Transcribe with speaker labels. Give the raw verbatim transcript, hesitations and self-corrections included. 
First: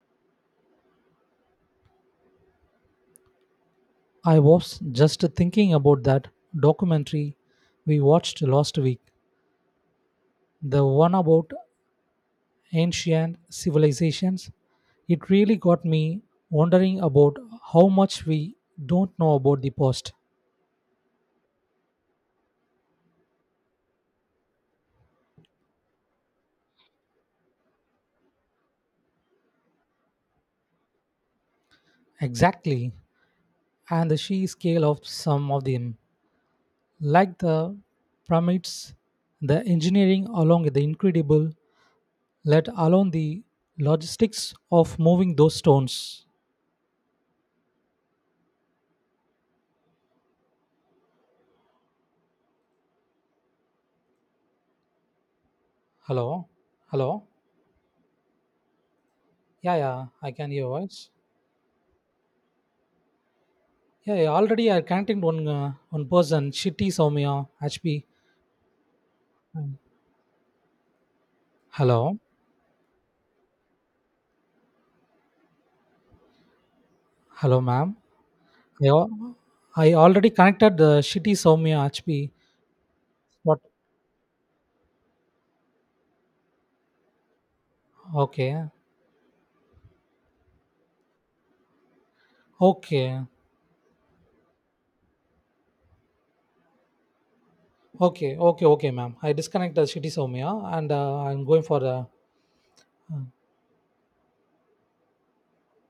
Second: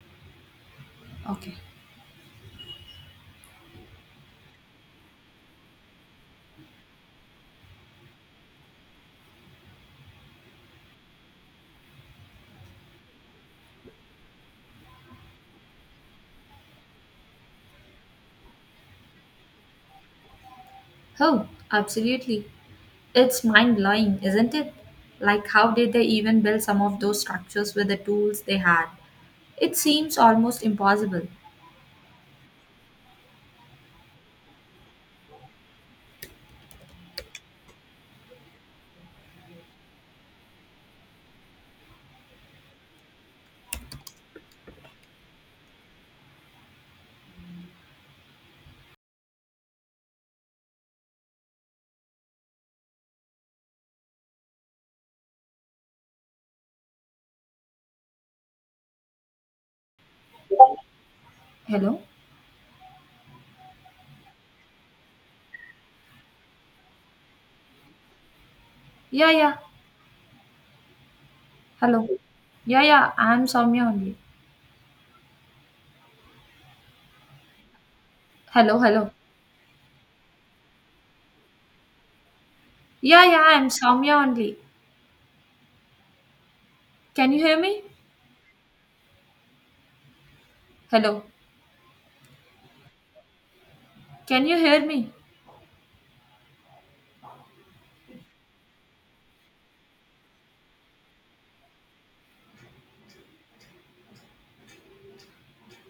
Speaker 1: I was just thinking about that documentary we watched last week, the one about ancient civilizations. It really got me wondering about how much we don't know about the past.
Speaker 2: Oh, absolutely. It's mind blowing, isn't it? Like, how did they even build some of those structures with the tools they had? It seems almost impossible.
Speaker 1: Exactly, and the sheer scale of some of them, like the pyramids, the engineering along with the incredible, let alone the logistics of moving those stones. Hello, hello. Yeah, yeah, I can hear your voice.
Speaker 2: Hello?
Speaker 1: Yeah, yeah, already I contacted one uh, one person. Shitty Soumya H P.
Speaker 2: Yeah, yeah. Hello.
Speaker 1: Hello,
Speaker 2: Yeah, yeah. I'm Soumya only.
Speaker 1: hello, ma'am.
Speaker 2: Hello,
Speaker 1: I,
Speaker 2: hello.
Speaker 1: al- I already connected the Shitty Soumya H P.
Speaker 2: Yeah, yeah.
Speaker 1: What?
Speaker 2: I'm Soumya only. Can you hear me?
Speaker 1: Okay,
Speaker 2: Hello.
Speaker 1: okay,
Speaker 2: Can you hear me?
Speaker 1: okay, okay, okay, ma'am. I disconnect the Shitty Soumya and uh, I'm going for the uh,